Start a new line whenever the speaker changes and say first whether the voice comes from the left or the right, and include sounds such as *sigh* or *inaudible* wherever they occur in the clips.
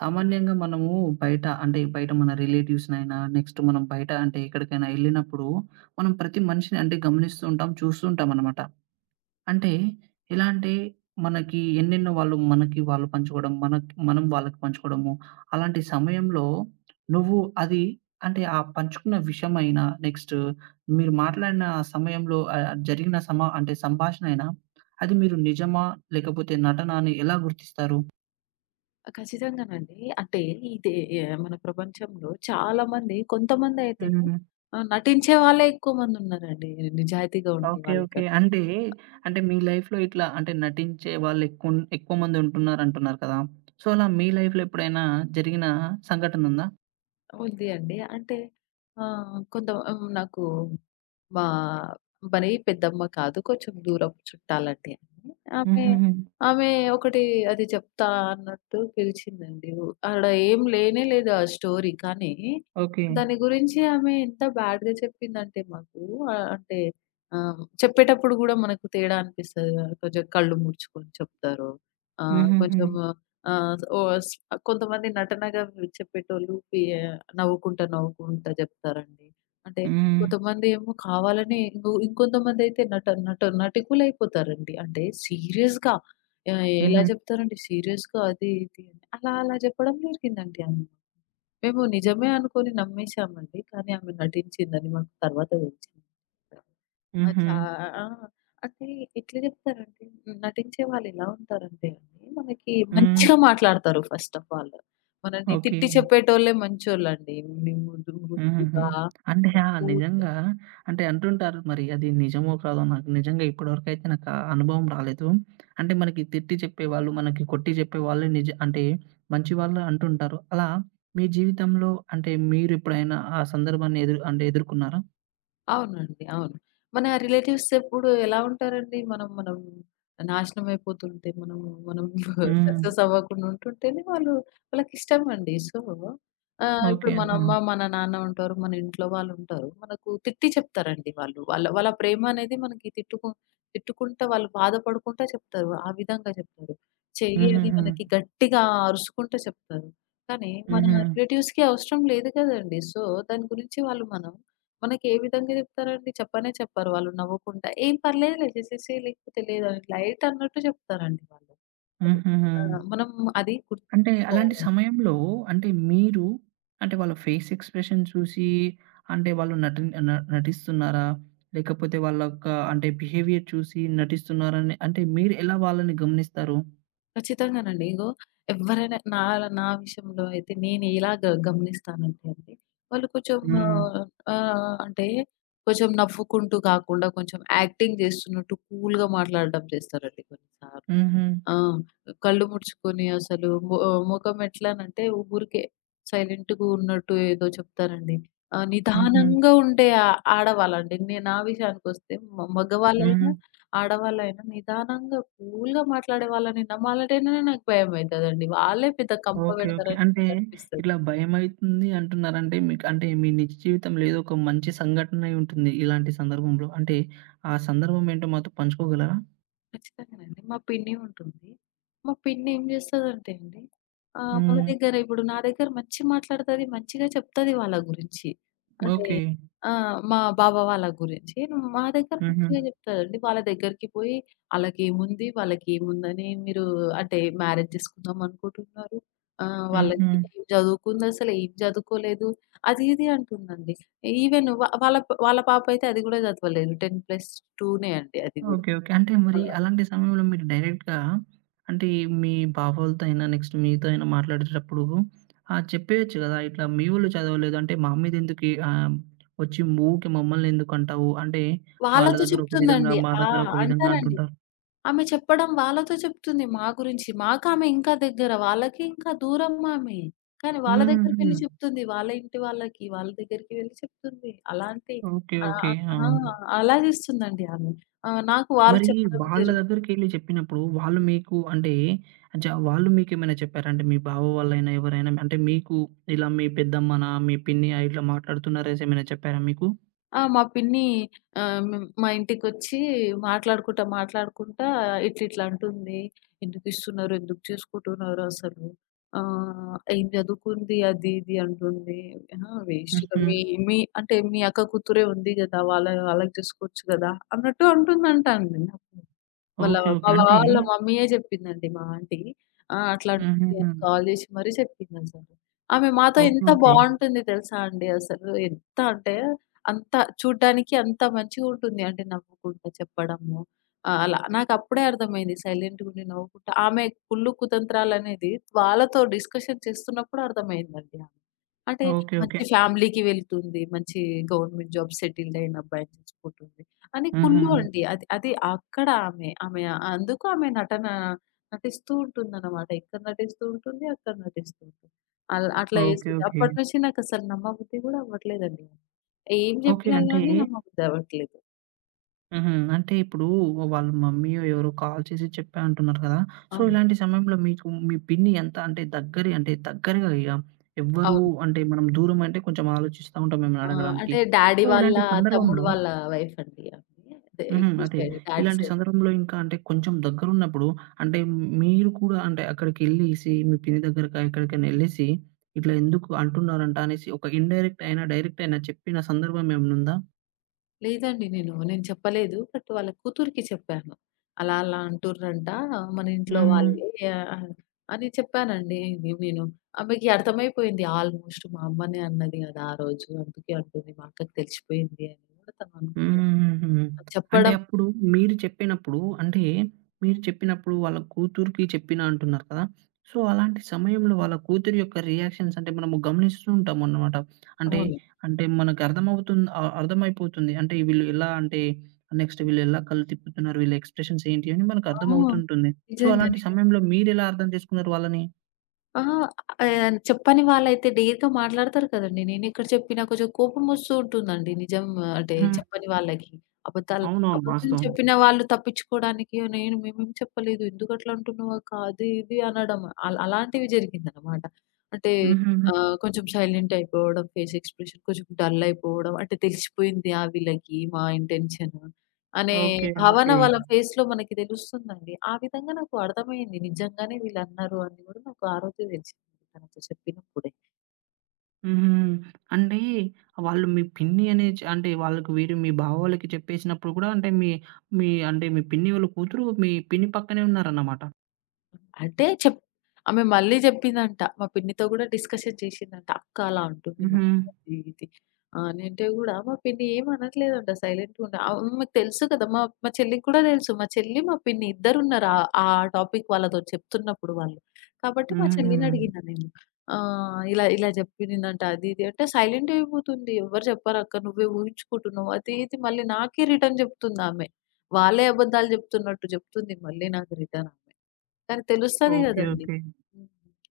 right: సామాన్యంగా మనము బయట మన రిలేటివ్స్‌నైనా, నెక్స్ట్ మనం బయట అంటే ఎక్కడికైనా ఎళ్ళినప్పుడు, మనం ప్రతి మనిషిని అంటే గమనిస్తూ ఉంటాం, చూస్తూ ఉంటామనమాట. అంటే ఎలా అంటే మనకి ఎన్నెన్నో వాళ్ళు పంచుకోవడం, మనకి మనం వాళ్ళకి పంచుకోవడము. అలాంటి సమయంలో నువ్వు అది అంటే ఆ పంచుకున్న విషయమైనా, నెక్స్ట్ మీరు మాట్లాడిన ఆ సమయంలో జరిగిన సమా అంటే సంభాషణ అయినా, అది మీరు నిజమా? లేకపోతే నటనా అని ఎలా గుర్తిస్తారు?
left: ఖచ్చితంగానండి. అంటే ఇదే మన ప్రపంచంలో చాలా మంది కొంతమందయితే నటించే వాళ్ళే ఎక్కువ మందున్నారండి, నిజాయితీగా ఉండే
right: ఓకే. ఓకే.
left: వాళ్ళకన్నా.
right: అంటే, అంటే మీ లైఫ్‌లో ఇట్లా అంటే నటించే వాళ్ళు ఎక్కువ ఎక్కువ మంది ఉంటున్నారు అంటున్నారు కదా! సో, అలా మీ లైఫ్‌లో ఎప్పుడైనా జరిగిన సంఘటన ఉందా?
left: ఉంది అండి. కొంత నాకు మా మరీ పెద్దమ్మ కాదు, కొంచెం దూరపు చుట్టాలండి. ఆమె, ఆమె
right: హుహుహు.
left: ఆమె ఒకటి అది చెప్తా అన్నట్టు పిలిచిందండి. ఆడ ఏం లేనే లేదు ఆ స్టోరీ. కానీ
right: ఓకే.
left: దాని గురించి ఆమె ఎంత బ్యాడ్‌గా చెప్పిందంటే మాకు ఆహ్, అంటే చెప్పేటప్పుడు గూడా మనకు తేడా అనిపిస్తది గదా! కొంచెం కళ్ళు ముడుచుకొని చెప్తారు. ఆహ్,
right: హుహుహు.
left: కొంచెం ఆహ్, ఓస్ కొంతమంది నటనగా చెప్పేటోళ్ళు పి నవ్వుకుంటా, నవ్వుకుంటా జెప్తారండి. అంటే
right: హ్మ్.
left: కొంతమంది ఏమో కావాలని ఇంకొంతమందయితే నట నట నటికులయిపోతారండి. అంటే సీరియస్‌గా ఎలా
right: హుహు.
left: జెప్తారండి సీరియస్‌గా అది ఇది అని. అలా అలా జెప్పడం జరిగిందండి ఆమె. మేము నిజమే అనుకోని నమ్మేశామండి. కానీ ఆమె నటించిందని మాకు తర్వాత దెలిసింది. ఆ!
right: హుహు.
left: చా ఆ! అంటే ఎట్లా చెప్తారంటే నటించే వాళ్ళెలా ఉంటారంటే అండి, మనకి
right: హ్మ్.
left: మంచిగా మాట్లాడతారు ఫస్ట్ ఆఫ్ ఆల్. మనల్ని
right: ఓకే.
left: తిట్టి చెప్పేటోళ్ళే మంచోళ్ళండి. మేము
right: హుహుహు.
left: మృదువుగా,
right: అంటే ఆ!
left: కూల్‌గా
right: నిజంగా అంటే అంటుంటారు మరి అది నిజమో కాదో నాకు నిజంగా ఇప్పటివరకైతే నాకు ఆ అనుభవం రాలేదు. అంటే మనకి తిట్టి చెప్పేవాళ్ళు, మనకి కొట్టి చెప్పేవాళ్ళు నిజ అంటే మంచివాళ్ళు అంటుంటారు. అలా మీ జీవితంలో అంటే మీరెప్పుడైనా ఆ సందర్భాన్ని ఎదురు అంటే ఎదుర్కున్నారా?
left: అవునండి, అవును. మన రిలేటివ్స్ ఎప్పుడు ఎలా ఉంటారండి? మనం మనం నాశనం అయిపోతుంటే, మనం మనం *laughs*
right: హ్మ్.
left: సక్సెస్ అవ్వకుండా ఉంటుంటేనే వాళ్ళు వాళ్ళకిష్టం అండి. So,
right: okay.
left: ఇప్పుడు మన
right: ఆహా!
left: అమ్మ, మన నాన్న ఉంటారు. మన ఇంట్లో వాళ్ళుంటారు. మనకు తిట్టి చెప్తారండి వాళ్ళు. వాళ్ళ వాళ్ళ ప్రేమ అనేది మనకి తిట్టుకుంటా వాళ్ళు బాధపడుకుంటా చెప్తారు. ఆ విధంగా చెప్తారు. చెయ్యి అని
right: హుహుహు.
left: మనకి గట్టిగా అరుసుకుంటా చెప్తారు. కానీ మన
right: హుహు.
left: రిలేటివ్స్‌కి అవసరం లేదు కదండీ. సో, దాని గురించి వాళ్ళు మనం మనకి ఏ విధంగా జెప్తారండి? చెప్పనే చెప్పరు. వాళ్ళు నవ్వకుండా, "ఏం పర్లేదులే చేసేసేయి లేకపోతే లేదని" లైట్ అన్నట్టు జెప్తారండి వాళ్ళు. అది.
right: హుహుహు.
left: ఆ! మనం అది
right: అంటే అలాంటి
left: గుర్తించుకోవాలండి.
right: సమయంలో అంటే మీరు అంటే వాళ్ళ ఫేస్ ఎక్స్‌ప్రెషన్ చూసి అంటే వాళ్ళు నటిస్తున్నారా? లేకపోతే వాళ్ళ యొక్క అంటే బిహేవియర్ చూసి నటిస్తున్నారని అంటే మీరు ఎలా వాళ్ళని గమనిస్తారు?
left: ఖచ్చితంగానండి. ఇగో ఎవ్వరైనా నా నా విషయంలో అయితే నేను ఎలా గమనిస్తానంటే అండి, వాళ్ళు కొంచెం
right: హ్మ్.
left: ఆహ్, ఆహ్, అంటే కొంచెం నవ్వుకుంటూ కాకుండా కొంచెం యాక్టింగ్ జేస్తున్నట్టు కూల్‌గా మాట్లాడడం చేస్తారండి కొన్నిసార్లు.
right: హుహు.
left: ఆ! కళ్ళు ముడుచుకొని అసలు మొఖం ఎట్లానంటే ఊరికే సైలెంట్‌గా ఉన్నట్టు ఏదో చెప్తారండి.
right: హుహు.
left: నిదానంగా ఉండే ఆ ఆడవాళ్ళండి. నేను నా విషయానికొస్తే
right: హుహు.
left: మగవాళ్ళైనా, ఆడవాళ్ళైనా నిదానంగా కూల్‌గా మాట్లాడే వాళ్ళని నమ్మాలంటేనే నాకు భయమైతదండి. వాళ్ళే పెద్ద కంప
right: ఓకే. ఓకే.
left: పెడతారని
right: అంటే
left: నాకనిపిస్తది.
right: ఇట్లా భయమైతుంది అంటున్నారంటే మీకు అంటే మీ నిజ జీవితంలో ఏదో ఒక మంచి సంఘటన అయి ఉంటుంది ఇలాంటి సందర్భంలో. అంటే ఆ సందర్భం ఏంటో మాతో పంచుకోగలరా?
left: ఖచ్చితంగానండి. మా పిన్ని ఉంటుంది. మా పిన్ని ఏం జేస్తదంటే అండి మన
right: హ్మ్.
left: దగ్గర ఇప్పుడు నా దగ్గర మంచి మాట్లాడతది. మంచిగా చెప్తది వాళ్ళ గురించి. అంటే
right: ఓకే.
left: ఆ! మా బావ వాళ్ళ గురించి మా దగ్గర
right: హుహు.
left: మంచిగా జెప్తదండి. వాళ్ళ దగ్గరికి పోయి ఆళ్ళకేముంది? వాళ్ళకేముందని మీరు అంటే మ్యారేజ్ చేసుకుందాం అనుకుంటున్నారు.
right: హుహు.
left: వాళ్ళకి ఏం చదువుకుందసలు? ఏం చదువుకోలేదు. అది ఇది అంటుందండి. ఈవెన్ వాళ్ళ వాళ్ళ పాప అయితే అది గూడా చదవలేదు. 10+2నే అండి అది గూడా.
right: ఓకే. ఓకే. అంటే మరి అలాంటి సమయంలో మీరు డైరెక్ట్‌గా అంటే మీ బావోళ్ళతో అయినా, నెక్స్ట్ మీతో అయినా మాట్లాడేటప్పుడు చెప్పేయొచ్చు గదా! ఇట్లా మీ వోళ్ళు చదవలేదు అంటే మా మీదెందుకు ఈ వచ్చి ఊకే మమ్మల్నెందుకంటావు? అంటే వాళ్ళ
left: వాళ్ళతో
right: దగ్గర ఒక విధంగా,
left: చెప్తుందండి.
right: మా
left: ఆ!
right: దగ్గర ఒక విధంగా
left: అంటారండి.
right: అంటుంటారు.
left: ఆమె చెప్పడం వాళ్ళతో చెప్తుంది మా గురించి. మాకామె ఇంకా దగ్గర. వాళ్ళకి ఇంకా దూరం ఆమె. కానీ వాళ్ళ దగ్గరికి
right: హుహు.
left: వెళ్లి చెప్తుంది. వాళ్ళ ఇంటి వాళ్ళకి, వాళ్ళ దగ్గరికి వెళ్లి చెప్తుంది. అలాంటి
right: ఓకే. ఓకే.
left: ఆహ్,
right: ఆ!
left: ఆ! అలా చేస్తుందండి ఆమె. నాకు వాళ్ళు
right: మరి
left: చెప్పడం
right: వాళ్ళ
left: జరిగింది.
right: దగ్గరికెళ్లి చెప్పినప్పుడు వాళ్ళు మీకు అంటే వాళ్ళు మీకేమైనా చెప్పారా? అంటే మీ బావ వాళ్ళైనా ఎవరైనా అంటే మీకు ఇలా మీ పెద్దమ్మనా, మీ పిన్నియా ఇట్లా మాట్లాడుతున్నారేసి ఏమైనా చెప్పారా మీకు?
left: ఆ! మా పిన్ని మా ఇంటికొచ్చి మాట్లాడుకుంటా, మాట్లాడుకుంటా ఇట్లిట్లా అంటుంది. ఎందుకిస్తున్నారు? ఎందుకు చేసుకుంటున్నారు అసలు? ఏం చదువుకుంది? అది ఇది అంటుంది. అహా! వేస్ట్‌గా
right: హుహు.
left: మీ మీ అంటే మీ అక్క కూతురే ఉంది గదా! వాళ్ళ వాళ్ళకి చేసుకోవచ్చు గదా! అన్నట్టు అంటుందంట అండి నాకు. వాళ్ళ
right: ఓకే.
left: మా
right: ఓకే. అంటే
left: వాళ్ళ మమ్మీయే జెప్పిందండి మా ఆంటీ. ఆ! అట్లా అంటుంది
right: హుహుహు.
left: అని కాల్ జేసి మరీ చెప్పిందసలు. ఆమె మాతో
right: ఓకే.
left: ఎంత
right: ఓకే.
left: బావుంటుంది తెలుసా అండి అసలు. ఎంత అంటే అంత చూడ్డానికి అంత మంచిగుంటుంది. అంటే నవ్వుకుంటా చెప్పడము. అలా నాకప్పుడే అర్థమైంది సైలెంట్‌గుండి నవ్వుకుంటా. ఆమె కుళ్ళు కుతంత్రాలనేది వాళ్ళతో డిస్కషన్ చేస్తున్నప్పుడు అర్థమైందండి ఆమె. అంటే
right: ఓకే. ఓకే.
left: మంచి ఫ్యామిలీకి వెళ్తుంది. మంచి గవర్నమెంట్ జాబ్ సెటిల్డ్ అయిన అబ్బాయిని చేసుకుంటుంది అని
right: ఆహా!
left: కుల్లు అండి. అది అది అక్కడ ఆమె. ఆమె అందుకు ఆమె నటన నటిస్తూ ఉంటుందనమాట. ఇక్కడ నటిస్తూ ఉంటుంది, అక్కడ నటిస్తూ ఉంటుంది. అట్లా
right: ఓకే.
left: ఏస్తుంది.
right: ఓకే.
left: అప్పటి నుంచి నాకసలు నమ్మబుద్ధి గూడా అవ్వట్లేదండి. ఏం
right: ఓకే.
left: జెప్పినా
right: అంటే
left: గానీ నమ్మబుద్ధి అవ్వట్లేదు.
right: హుహు. అంటే ఇప్పుడు వాళ్ళ మమ్మీయో ఎవరో కాల్ చేసి చెప్పా అంటున్నారు కదా! సో,
left: అవును,
right: ఇలాంటి సమయంలో మీకు మీ పిన్ని ఎంత అంటే దగ్గరి అంటే దగ్గరగా ఇగ ఎవ్వరు
left: అవును.
right: అంటే మనం దూరమంటే కొంచెం ఆలోచిస్తా ఉంటాం, ఏమైనా
left: ఆ!
right: అడగడానికి.
left: అంటే డ్యాడీ
right: సో,
left: వాళ్ళ
right: ఇలాంటి
left: తమ్ముడు
right: సందర్భంలో
left: వాళ్ళ వైఫ్ అండి ఆమె. అదే
right: హుహు.
left: ఇటు
right: అదే.
left: సైడ్ డ్యాడీ
right: ఇలాంటి
left: సైడ్.
right: సందర్భంలో ఇంకా అంటే కొంచెం దగ్గరున్నప్పుడు అంటే మీరు కూడా అంటే అక్కడికెళ్ళేసి మీ పిన్ని దగ్గరకా ఎక్కడికైనా ఎళ్ళేసి ఇట్లా ఎందుకు అంటున్నారంట అనేసి ఒక ఇండైరెక్ట్ అయినా, డైరెక్ట్ అయినా చెప్పిన సందర్భం ఏమన్నుందా?
left: లేదండి, నేను నేను చెప్పలేదు. బట్ వాళ్ళ కూతురికి చెప్పాను. అలా అలా అంటుర్రంట మన ఇంట్లో
right: హ్మ్.
left: వాళ్ళే అని చెప్పానండి. నేను నేను ఆమెకి అర్థమైపోయింది ఆల్మోస్ట్. మా అమ్మనే అన్నది కదా ఆ రోజు, అందుకే అంటుంది మా అక్కకి తెలిసిపోయింది అని కూడా తను అనుకున్నది.
right: హుహుహుహు. అంటే
left: చెప్పడం
right: అప్పుడు మీరు చెప్పినప్పుడు అంటే, మీరు చెప్పినప్పుడు వాళ్ళ కూతురికి చెప్పిన అంటున్నారు కదా! సో, అలాంటి సమయంలో వాళ్ళ కూతురి యొక్క రియాక్షన్స్ అంటే మనము గమనిస్తూ ఉంటామన్నమాట. అంటే,
left: అవును.
right: అంటే మనకర్థమవుతుంది అర్థమైపోతుంది. అంటే వీళ్ళు ఎలా అంటే నెక్స్ట్ వీళ్ళు ఎలా కళ్ళు తిప్పుతున్నారు, వీళ్ళ ఎక్స్‌ప్రెషన్స్ ఏంటి అని
left: ఆ!
right: మనకర్థమవుతుంటుంది. సో,
left: నిజంగా,
right: అలాంటి
left: నిజంగా.
right: సమయంలో మీరెలా అర్థం చేసుకున్నారు వాళ్ళని?
left: అహా! చెప్పని వాళ్ళైతే డేర్‌గా మాట్లాడతారు కదండీ. నేనెక్కడ చెప్పినా కొంచెం కోపమొస్తూ ఉంటుందండి. నిజం అంటే
right: హ్మ్.
left: చెప్పని వాళ్ళకి. అబద్ధాలు
right: అవునవును.
left: అబద్ధం
right: వాస్తవం.
left: చెప్పిన వాళ్ళు తప్పించుకోవడానికి నేను మేమేం చెప్పలేదు, ఎందుకట్లా అంటున్నావు అక్క అది ఇది అనడం, అలాంటివి జరిగిందనమాట. అంటే
right: హుహుహు.
left: కొంచెం సైలెంట్ అయిపోవడం, ఫేస్ ఎక్స్‌ప్రెషన్ కొంచెం డల్ అయిపోవడం, అంటే తెలిసిపోయింది ఆ వీళ్ళకి మా ఇంటెన్షన్ అనే
right: ఓకే.
left: భావన
right: ఓకే.
left: వాళ్ళ ఫేస్‌లో మనకి తెలుస్తుందండి. ఆ విధంగా నాకు అర్థమయింది. నిజంగానే వీళ్ళన్నారు అని కూడా నాకు ఆ రోజే తెలిసింది తనతో చెప్పినప్పుడే.
right: హుహు. అంటే వాళ్ళు మీ పిన్ని అనే అంటే వాళ్ళకి వీరు మీ బావ వాళ్ళకి చెప్పేసినప్పుడు కూడా అంటే మీ మీ అంటే మీ పిన్ని వాళ్ళ కూతురు మీ పిన్ని పక్కనే ఉన్నారన్నమాట.
left: అంటే చెప్ ఆమె మళ్ళీ జెప్పిందంట. మా పిన్నితో గూడా డిస్కషన్ చేసిందంట. "అక్క అలా అంటుంది
right: హుహు.
left: మమ్మీ" అది ఇది. అనంటే గూడా మా పిన్ని ఏమనట్లేదంట సైలెంట్‌గుండ. మీకు తెలుసు కదా! మా మా చెల్లికి కూడా తెలుసు. మా చెల్లి, మా పిన్ని ఇద్దరున్నారు ఆ టాపిక్ వాళ్ళతో చెప్తున్నప్పుడు వాళ్ళు. కాబట్టి మా
right: హుహుహు.
left: చెల్లినడిగినా నేను. ఇలా ఇలా జెప్పిందంట అది ఇది అంటే సైలెంట్ అయిపోతుంది. "ఎవ్వరు చెప్పరక్క, నువ్వే ఊహించుకుంటున్నావు" అది ఇది మళ్ళీ నాకే రిటర్న్ జెప్తుందామె. వాళ్ళే అబద్ధాలు జెప్తున్నట్టు జెప్తుంది మళ్ళీ నాకు రిటర్న్. దానికి తెలుస్తది
right: ఓకే.
left: గదండీ.
right: ఓకే.
left: హ్మ్.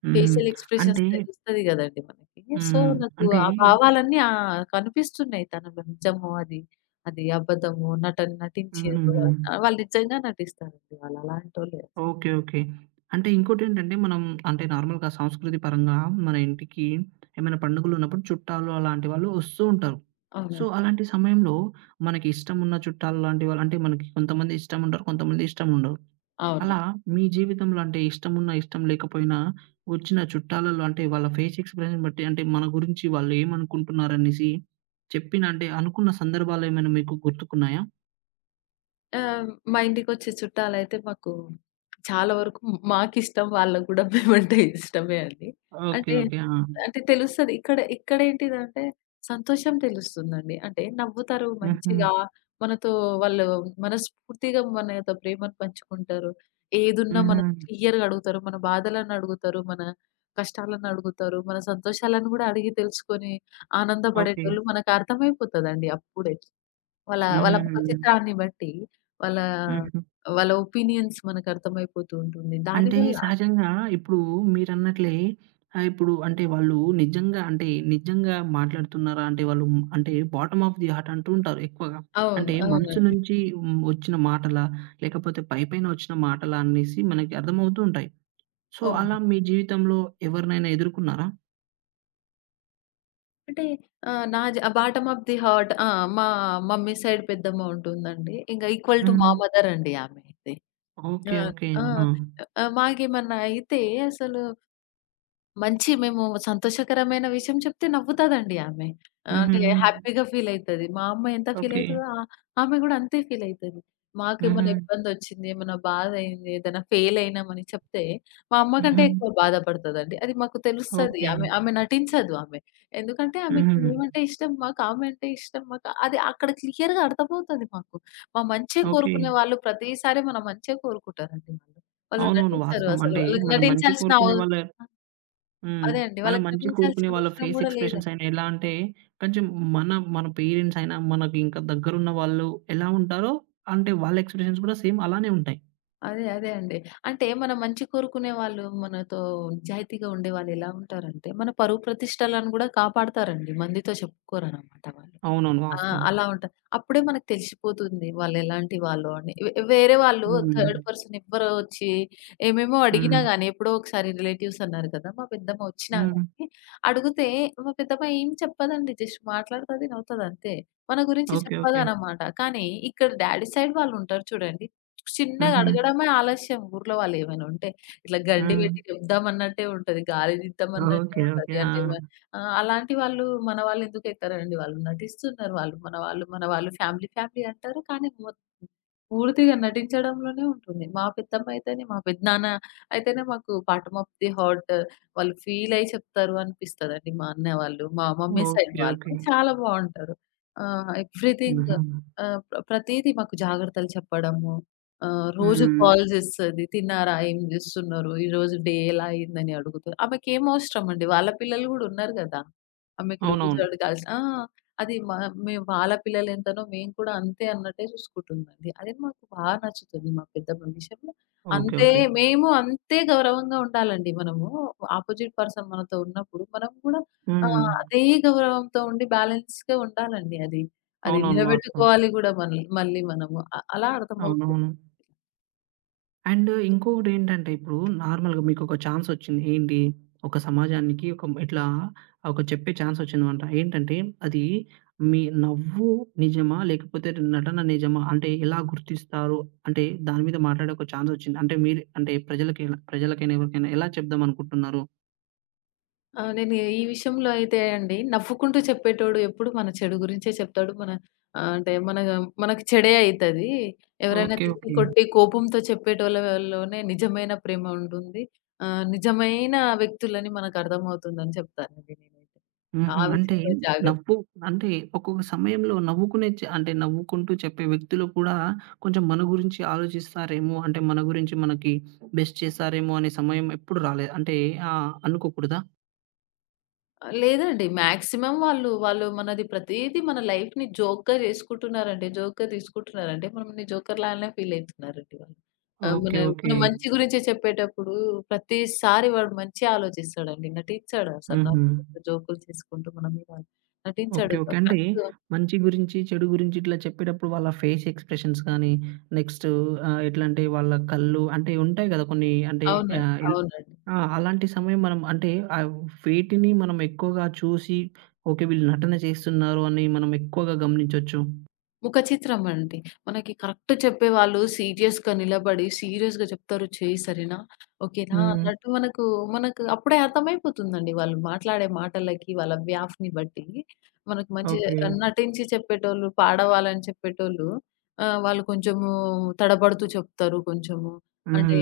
right: హుహు.
left: ఫేషియల్ ఎక్స్‌ప్రెషన్స్
right: అంటే
left: తెలుస్తది గదండీ మనకి. సో,
right: హ్మ్.
left: నాకు
right: అంటే
left: ఆ భావాలన్నీ కనిపిస్తున్నాయి తనలో నిజమో అది, అది అబద్ధమో, నటన నటించిర్రు
right: హుహుహు.
left: వాళ్ళు. వాళ్ళు నిజంగా నటిస్తారండి. వాళ్ళు అలాంటోళ్ళే.
right: ఓకే. ఓకే. అంటే ఇంకోటేంటంటే మనం అంటే నార్మల్‌గా సంస్కృతి పరంగా మన ఇంటికి ఏమైనా పండుగలున్నప్పుడు చుట్టాలు అలాంటి వాళ్ళు వస్తూ ఉంటారు. సో,
left: అవునండి,
right: అలాంటి సమయంలో మనకి ఇష్టమున్న చుట్టాలు లాంటి వాళ్ళు అంటే మనకి కొంతమంది ఇష్టముంటారు. కొంతమంది ఇష్టముండరు.
left: అవును.
right: అలా మీ జీవితంలో అంటే ఇష్టమున్నా, ఇష్టం లేకపోయినా వచ్చిన చుట్టాలలో అంటే వాళ్ళ ఫేస్ ఎక్స్‌ప్రెషన్ బట్టి అంటే మన గురించి వాళ్ళు ఏమనుకుంటున్నారనేసి చెప్పిన అంటే అనుకున్న సందర్భాలేమైనా మీకు గుర్తుకున్నాయా?
left: ఆహ్, మా ఇంటికొచ్చే చుట్టాలైతే మాకు చాలా వరకు మాకిష్టం, వాళ్ళకి గూడా మేమంటే ఇష్టమే అండి.
right: ఓకే.
left: అంటే,
right: ఓకే. ఆ!
left: అంటే తెలుస్తది. ఇక్కడేంటిదంటే సంతోషం తెలుస్తుందండి. అంటే నవ్వుతారు
right: హుహు.
left: మంచిగా మనతో. వాళ్ళు మనస్ఫూర్తిగా మనతో ప్రేమను పంచుకుంటారు. ఏదున్నా
right: హుహు.
left: మనతో క్లియర్‌గా అడుగుతారు. మన బాధలను అడుగుతారు. మన కష్టాలను అడుగుతారు. మన సంతోషాలను గూడా అడిగి తెలుసుకొని
right: ఓకే.
left: ఆనందపడేటోళ్ళు మనకు అర్థమైపోతదండి అప్పుడే. వాళ్ళ వాళ్ళ ముఖ
right: హుహుహు.
left: చిత్రాన్ని బట్టి, వాళ్ళ
right: హుహు.
left: వాళ్ళ ఒపీనియన్స్ మనకు అర్థమైపోతూ ఉంటుంది.
right: అంటే
left: దానివల్ల
right: సహజంగా ఇప్పుడు మీరన్నట్లే ఇప్పుడు అంటే వాళ్ళు నిజంగా అంటే నిజంగా మాట్లాడుతున్నారా? అంటే వాళ్ళు హ్మ్, అంటే బాటమ్ ఆఫ్ ది హార్ట్ అంటూ ఉంటారు ఎక్కువగా.
left: అవును,
right: అంటే మనసు
left: అవునండి,
right: నుంచి హ్మ్, వచ్చిన మాటలా? లేకపోతే పైపైన వచ్చిన మాటలా? అనేసి మనకి అర్థమవుతూ ఉంటాయి. సో,
left: అవును.
right: అలా మీ జీవితంలో ఎవరినైనా ఎదుర్కున్నారా?
left: అంటే ఆహ్, నా జ బాటమ్ ఆఫ్ ది హార్ట్ ఆ! మా మమ్మీ సైడ్ పెద్దమ్మ ఉంటుందండి. ఇంక ఈక్వల్ టు మా
right: హ్మ్.
left: మదర్ అండి ఆమె అయితే.
right: ఓకే.
left: ఆ!
right: ఓకే.
left: ఆ!
right: ఆహా!
left: ఆహ్, మాకేమన్నా అయితే అసలు మంచి మేము సంతోషకరమైన విషయం చెప్తే నవ్వుతాదండి ఆమె. ఆహ్, అంటే
right: హుహు.
left: హ్యాపీగా ఫీల్ అయితది. మా అమ్మ ఎంత ఫీల్
right: ఓకే.
left: అయితదో ఆమె గూడా అంతే ఫీల్ అయితది.
right: హుహు.
left: మాకేమైనా ఇబ్బందొచ్చింది, ఏమైనా బాధ అయింది, ఏదైనా ఫెయిల్ అయినామని చెప్తే, మా అమ్మ కంటే
right: హుహు.
left: ఎక్కువ బాధపడతదండి. అది మాకు తెలుస్తది.
right: ఓకే.
left: ఆమె ఆమె నటించదు ఆమె. ఎందుకంటే ఆమెకి
right: హుహు.
left: మేమంటే ఇష్టం, మాకు ఆమె అంటే ఇష్టం. మాకు అది అక్కడ క్లియర్‌గా అర్థమవుతది మాకు. మా మంచే
right: ఓకే.
left: కోరుకునే వాళ్ళు ప్రతిసారి మన మంచే కోరుకుంటారండి వాళ్ళు. వాళ్ళు
right: అవునవును.
left: నటించరు
right: వాస్తవం.
left: అసలు.
right: అంటే
left: వాళ్ళకి
right: మనం మంచి
left: నటించాల్సిన అవ
right: కోరుకునే వాళ్ళ హ్మ్.
left: అదే అండి,
right: మనం
left: వాళ్ళకి
right: మంచి కోరుకునే
left: నటించాల్సిన
right: వాళ్ళ
left: అవసరం
right: ఫేస్
left: గూడా లేదు.
right: ఎక్స్‌ప్రెషన్స్ అయినా ఎలా అంటే కొంచెం మన, మన పేరెంట్స్ అయినా మనకి ఇంకా దగ్గరున్న వాళ్ళు ఎలా ఉంటారో అంటే వాళ్ళ ఎక్స్‌ప్రెషన్స్ కూడా సేమ్ అలానే ఉంటాయి.
left: అదే అండి. అంటే మన మంచి కోరుకునే వాళ్ళు, మనతో నిజాయితీగా ఉండేవాళ్ళు ఎలా ఉంటారంటే, మన పరువు ప్రతిష్టలను గూడా కాపాడతారండి. మందితో చెప్పుకోరనమాట వాళ్ళు.
right: అవునవును.
left: ఆ!
right: వాస్తవం.
left: అలా ఉంటా. అప్పుడే మనకు తెలిసిపోతుంది వాళ్ళెలాంటి వాళ్ళు అని. వేరే వాళ్ళు
right: హ్మ్.
left: థర్డ్ పర్సన్ ఎవ్వరో వచ్చి ఏమేమో అడిగినా
right: హ్మ్.
left: గానీ, ఎప్పుడో ఒకసారి రిలేటివ్స్ అన్నారు కదా! మా పెద్దమ్మ వచ్చినా
right: హ్మ్.
left: గానీ, అడిగితే మా పెద్దమ్మ ఏం చెప్పదండి. జస్ట్ మాట్లాడుతది, నవ్వుతది, అంతే. మన గురించి
right: ఓకే. ఓకే.
left: చెప్పదనమాట. కానీ ఇక్కడ డ్యాడీ సైడ్ వాళ్ళుంటారు చూడండి. చిన్నగా
right: హుహు.
left: అడగడమే ఆలస్యం. ఊర్లో వాళ్ళేమైనా ఉంటే, ఇట్లా గండి
right: హ్మ్.
left: పెట్టి చెప్దామన్నట్టే ఉంటది. గాలి తీద్దామన్నట్టే
right: ఓకే. ఓకే.
left: ఉంటది. అంటే
right: ఆ!
left: ఆ! అలాంటి వాళ్ళు మన వాళ్ళెందుకు ఎక్కరండి. వాళ్ళు నటిస్తున్నారు వాళ్ళు. మన వాళ్ళు ఫ్యామిలీ ఫ్యామిలీ అంటారు. కానీ పూర్తిగా నటించడంలోనే ఉంటుంది. మా పెద్దమ్మ అయితేనే, మా పెద్దనాన్న అయితేనే మాకు 'బాటమ్ ఆఫ్ ది హార్ట్' వాళ్ళు ఫీల్ అయ్యి చెప్తారు అనిపిస్తదండి. మా అన్న వాళ్ళు, మా మమ్మీ సైడ్
right: ఓకే. ఓకే.
left: వాళ్ళు చాలా బావుంటారు. ఎవ్రీథింగ్
right: హుహు.
left: ఆహ్, ప్ర ప్రతీది మాకు జాగ్రత్తలు చెప్పడము, రోజు
right: హ్మ్.
left: కాల్ చేస్తది. తిన్నారా? ఏం చేస్తున్నారు? ఈరోజు డే ఎలా అయిందని అడుగుతారు. ఆమెకేం అవసరం అండి? వాళ్ళ పిల్లలు కూడా ఉన్నారు కదా! ఆమెకి రోజు
right: అవునవును.
left: అడగాల్సిన ఆ! అది మా మేము వాళ్ళ పిల్లలెంతనో మేము కూడా అంతే అన్నట్టే చూసుకుంటుందండి. అది మాకు నచ్చుతది మా పెద్దమ్మ విషయంలో.
right: ఓకే.
left: అంతే
right: ఓకే.
left: మేము అంతే గౌరవంగా ఉండాలండి మనము. ఆపోజిట్ పర్సన్ మనతో ఉన్నప్పుడు మనం కూడా
right: హ్మ్.
left: అదే గౌరవంతో ఉండి బ్యాలెన్స్‌గా ఉండాలండి అది. అది
right: అవునవును. వాస్తవం.
left: నిలబెట్టుకోవాలి గూడా మళ్ళీ మళ్ళీ మనము. అలా అర్థమవుతుంది.
right: అవునవును. అండ్ ఇంకొకటేంటంటే ఇప్పుడు నార్మల్‌గా మీకొక ఛాన్సొచ్చింది. ఏంటి? ఒక సమాజానికి ఒక ఇట్లా ఒక చెప్పే ఛాన్సొచ్చిందనమాట. ఏంటంటే అది మీ నవ్వు నిజమా? లేకపోతే నటన నిజమా? అంటే ఎలా గుర్తిస్తారు? అంటే దాని మీద మాట్లాడే ఒక ఛాన్సొచ్చింది. అంటే మీరు అంటే ప్రజలకెలా ప్రజలకైనా ఎవరికైనా ఎలా చెప్దామనుకుంటున్నారు?
left: ఆ! నేను ఈ విషయంలో అయితే అండి నవ్వుకుంటూ చెప్పేటోడు ఎప్పుడు మన చెడు గురించే చెప్తాడు. మన ఆహ్, అంటే మన మనకి చెడే అయితది. ఎవరైనా
right: ఓకే.
left: తిట్టి,
right: ఓకే.
left: కొట్టి, కోపంతో చెప్పేటోళ్ళలోనే నిజమైన ప్రేమ ఉంటుంది. నిజమైన వ్యక్తులని మనకు అర్థమవుతుందని చెప్తానండి నేనైతే. ఆ
right: హుహు. అంటే
left: విషయంలో జాగ్ర
right: నవ్వు అంటే ఒక్కొక్క సమయంలో నవ్వుకునే చ అంటే నవ్వుకుంటూ చెప్పే వ్యక్తులు కూడా కొంచెం మన గురించి ఆలోచిస్తారేమో, అంటే మన గురించి మనకి బెస్ట్ చేసారేమో అనే సమయం ఎప్పుడు రాలే అంటే అనుకోకూడదా?
left: లేదండి. మాక్సిమం వాళ్ళు, వాళ్ళు మనది ప్రతీది మన లైఫ్‌ని జోక్‌గా జేసుకుంటున్నారండి. జోక్‌గా తీసుకుంటున్నారంటే, మనల్ని జోకర్ లాగానే ఫీల్ అయితున్నారండి వాళ్ళు. ఆహ్, మన
right: ఓకే.
left: మన
right: ఓకే.
left: మంచి గురించి చెప్పేటప్పుడు ప్రతిసారి వాడు మంచే ఆలోచిస్తాడండి. నటించడు అసలు.
right: హుహు.
left: నవ్వుకుంటూ, జోకులు చేసుకుంటూ మన మీద నటించాడు.
right: ఓకే. ఓకే. అంటే
left: కరెక్ట్
right: మంచి గురించి, చెడు గురించి ఇట్లా చెప్పేటప్పుడు వాళ్ళ ఫేస్ ఎక్స్‌ప్రెషన్స్ గానీ, నెక్స్ట్ ఎట్లా అంటే వాళ్ళ కళ్ళు అంటే ఉంటాయి గదా! కొన్ని అంటే
left: అవునండి,
right: ఆహ్, ఎల్
left: అవునండి.
right: ఆ! అలాంటి సమయం మనం అంటే ఆహ్, వీటిని మనం ఎక్కువగా చూసి ఓకే. వీళ్ళు నటన చేస్తున్నారు అని మనం ఎక్కువగా గమనించొచ్చు.
left: ముఖ చిత్రం అండి. మనకి కరెక్ట్ చెప్పేవాళ్ళు సీరియస్‌గా నిలబడి, సీరియస్‌గా చెప్తారు "చెయ్యి సరేనా? ఓకేనా?"
right: హ్మ్.
left: అన్నట్టు. మనకు మనకు అప్పుడే అర్థమైపోతుందండి. వాళ్ళు మాట్లాడే మాటలకి, వాళ్ళ వ్యాఫ్‌ని బట్టి మనకు మంచి
right: ఓకే.
left: నటించి చెప్పేటోళ్ళు, పాడవాలని చెప్పేటోళ్ళు వాళ్ళు కొంచెము తడబడుతూ చెప్తారు. కొంచెము
right: హుహు.
left: అంటే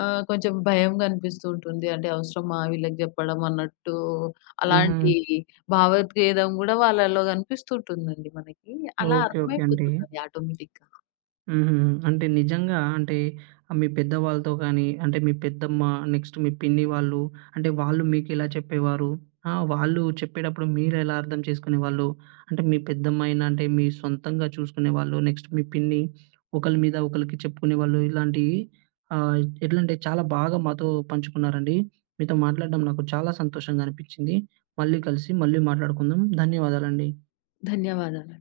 left: కొంచెం భయంగా అనిపిస్తూ ఉంటుంది. అంటే అవసరమా వీళ్ళకి చెప్పడం అన్నట్టు
right: హుహు.
left: అలాంటి భావోద్వేగం గూడా వాళ్ళలో గనిపిస్తుంటుందండి మనకి. అలా
right: ఓకే. ఓకే అండి.
left: అర్థమైపోతుందది ఆటోమేటిక్‌గా.
right: హుహు. అంటే నిజంగా అంటే మీ పెద్దవాళ్ళతో కానీ, అంటే మీ పెద్దమ్మ, నెక్స్ట్ మీ పిన్ని వాళ్ళు అంటే వాళ్ళు మీకెలా చెప్పేవారు? ఆ! వాళ్ళు చెప్పేటప్పుడు మీరెలా అర్థం చేసుకునేవాళ్ళు? అంటే మీ పెద్దమ్మాయిన అంటే మీ సొంతంగా చూసుకునేవాళ్ళు, నెక్స్ట్ మీ పిన్ని ఒకళ్ళ మీద ఒకళ్ళకి చెప్పుకునేవాళ్ళు ఇలాంటియి ఎట్లా అంటే చాలా బాగా మాతో పంచుకున్నారండి. మీతో మాట్లాడడం నాకు చాలా సంతోషంగా అనిపించింది. మళ్ళీ కలిసి మళ్ళీ మాట్లాడుకుందాం. ధన్యవాదాలండి.
left: ధన్యవాదాలు.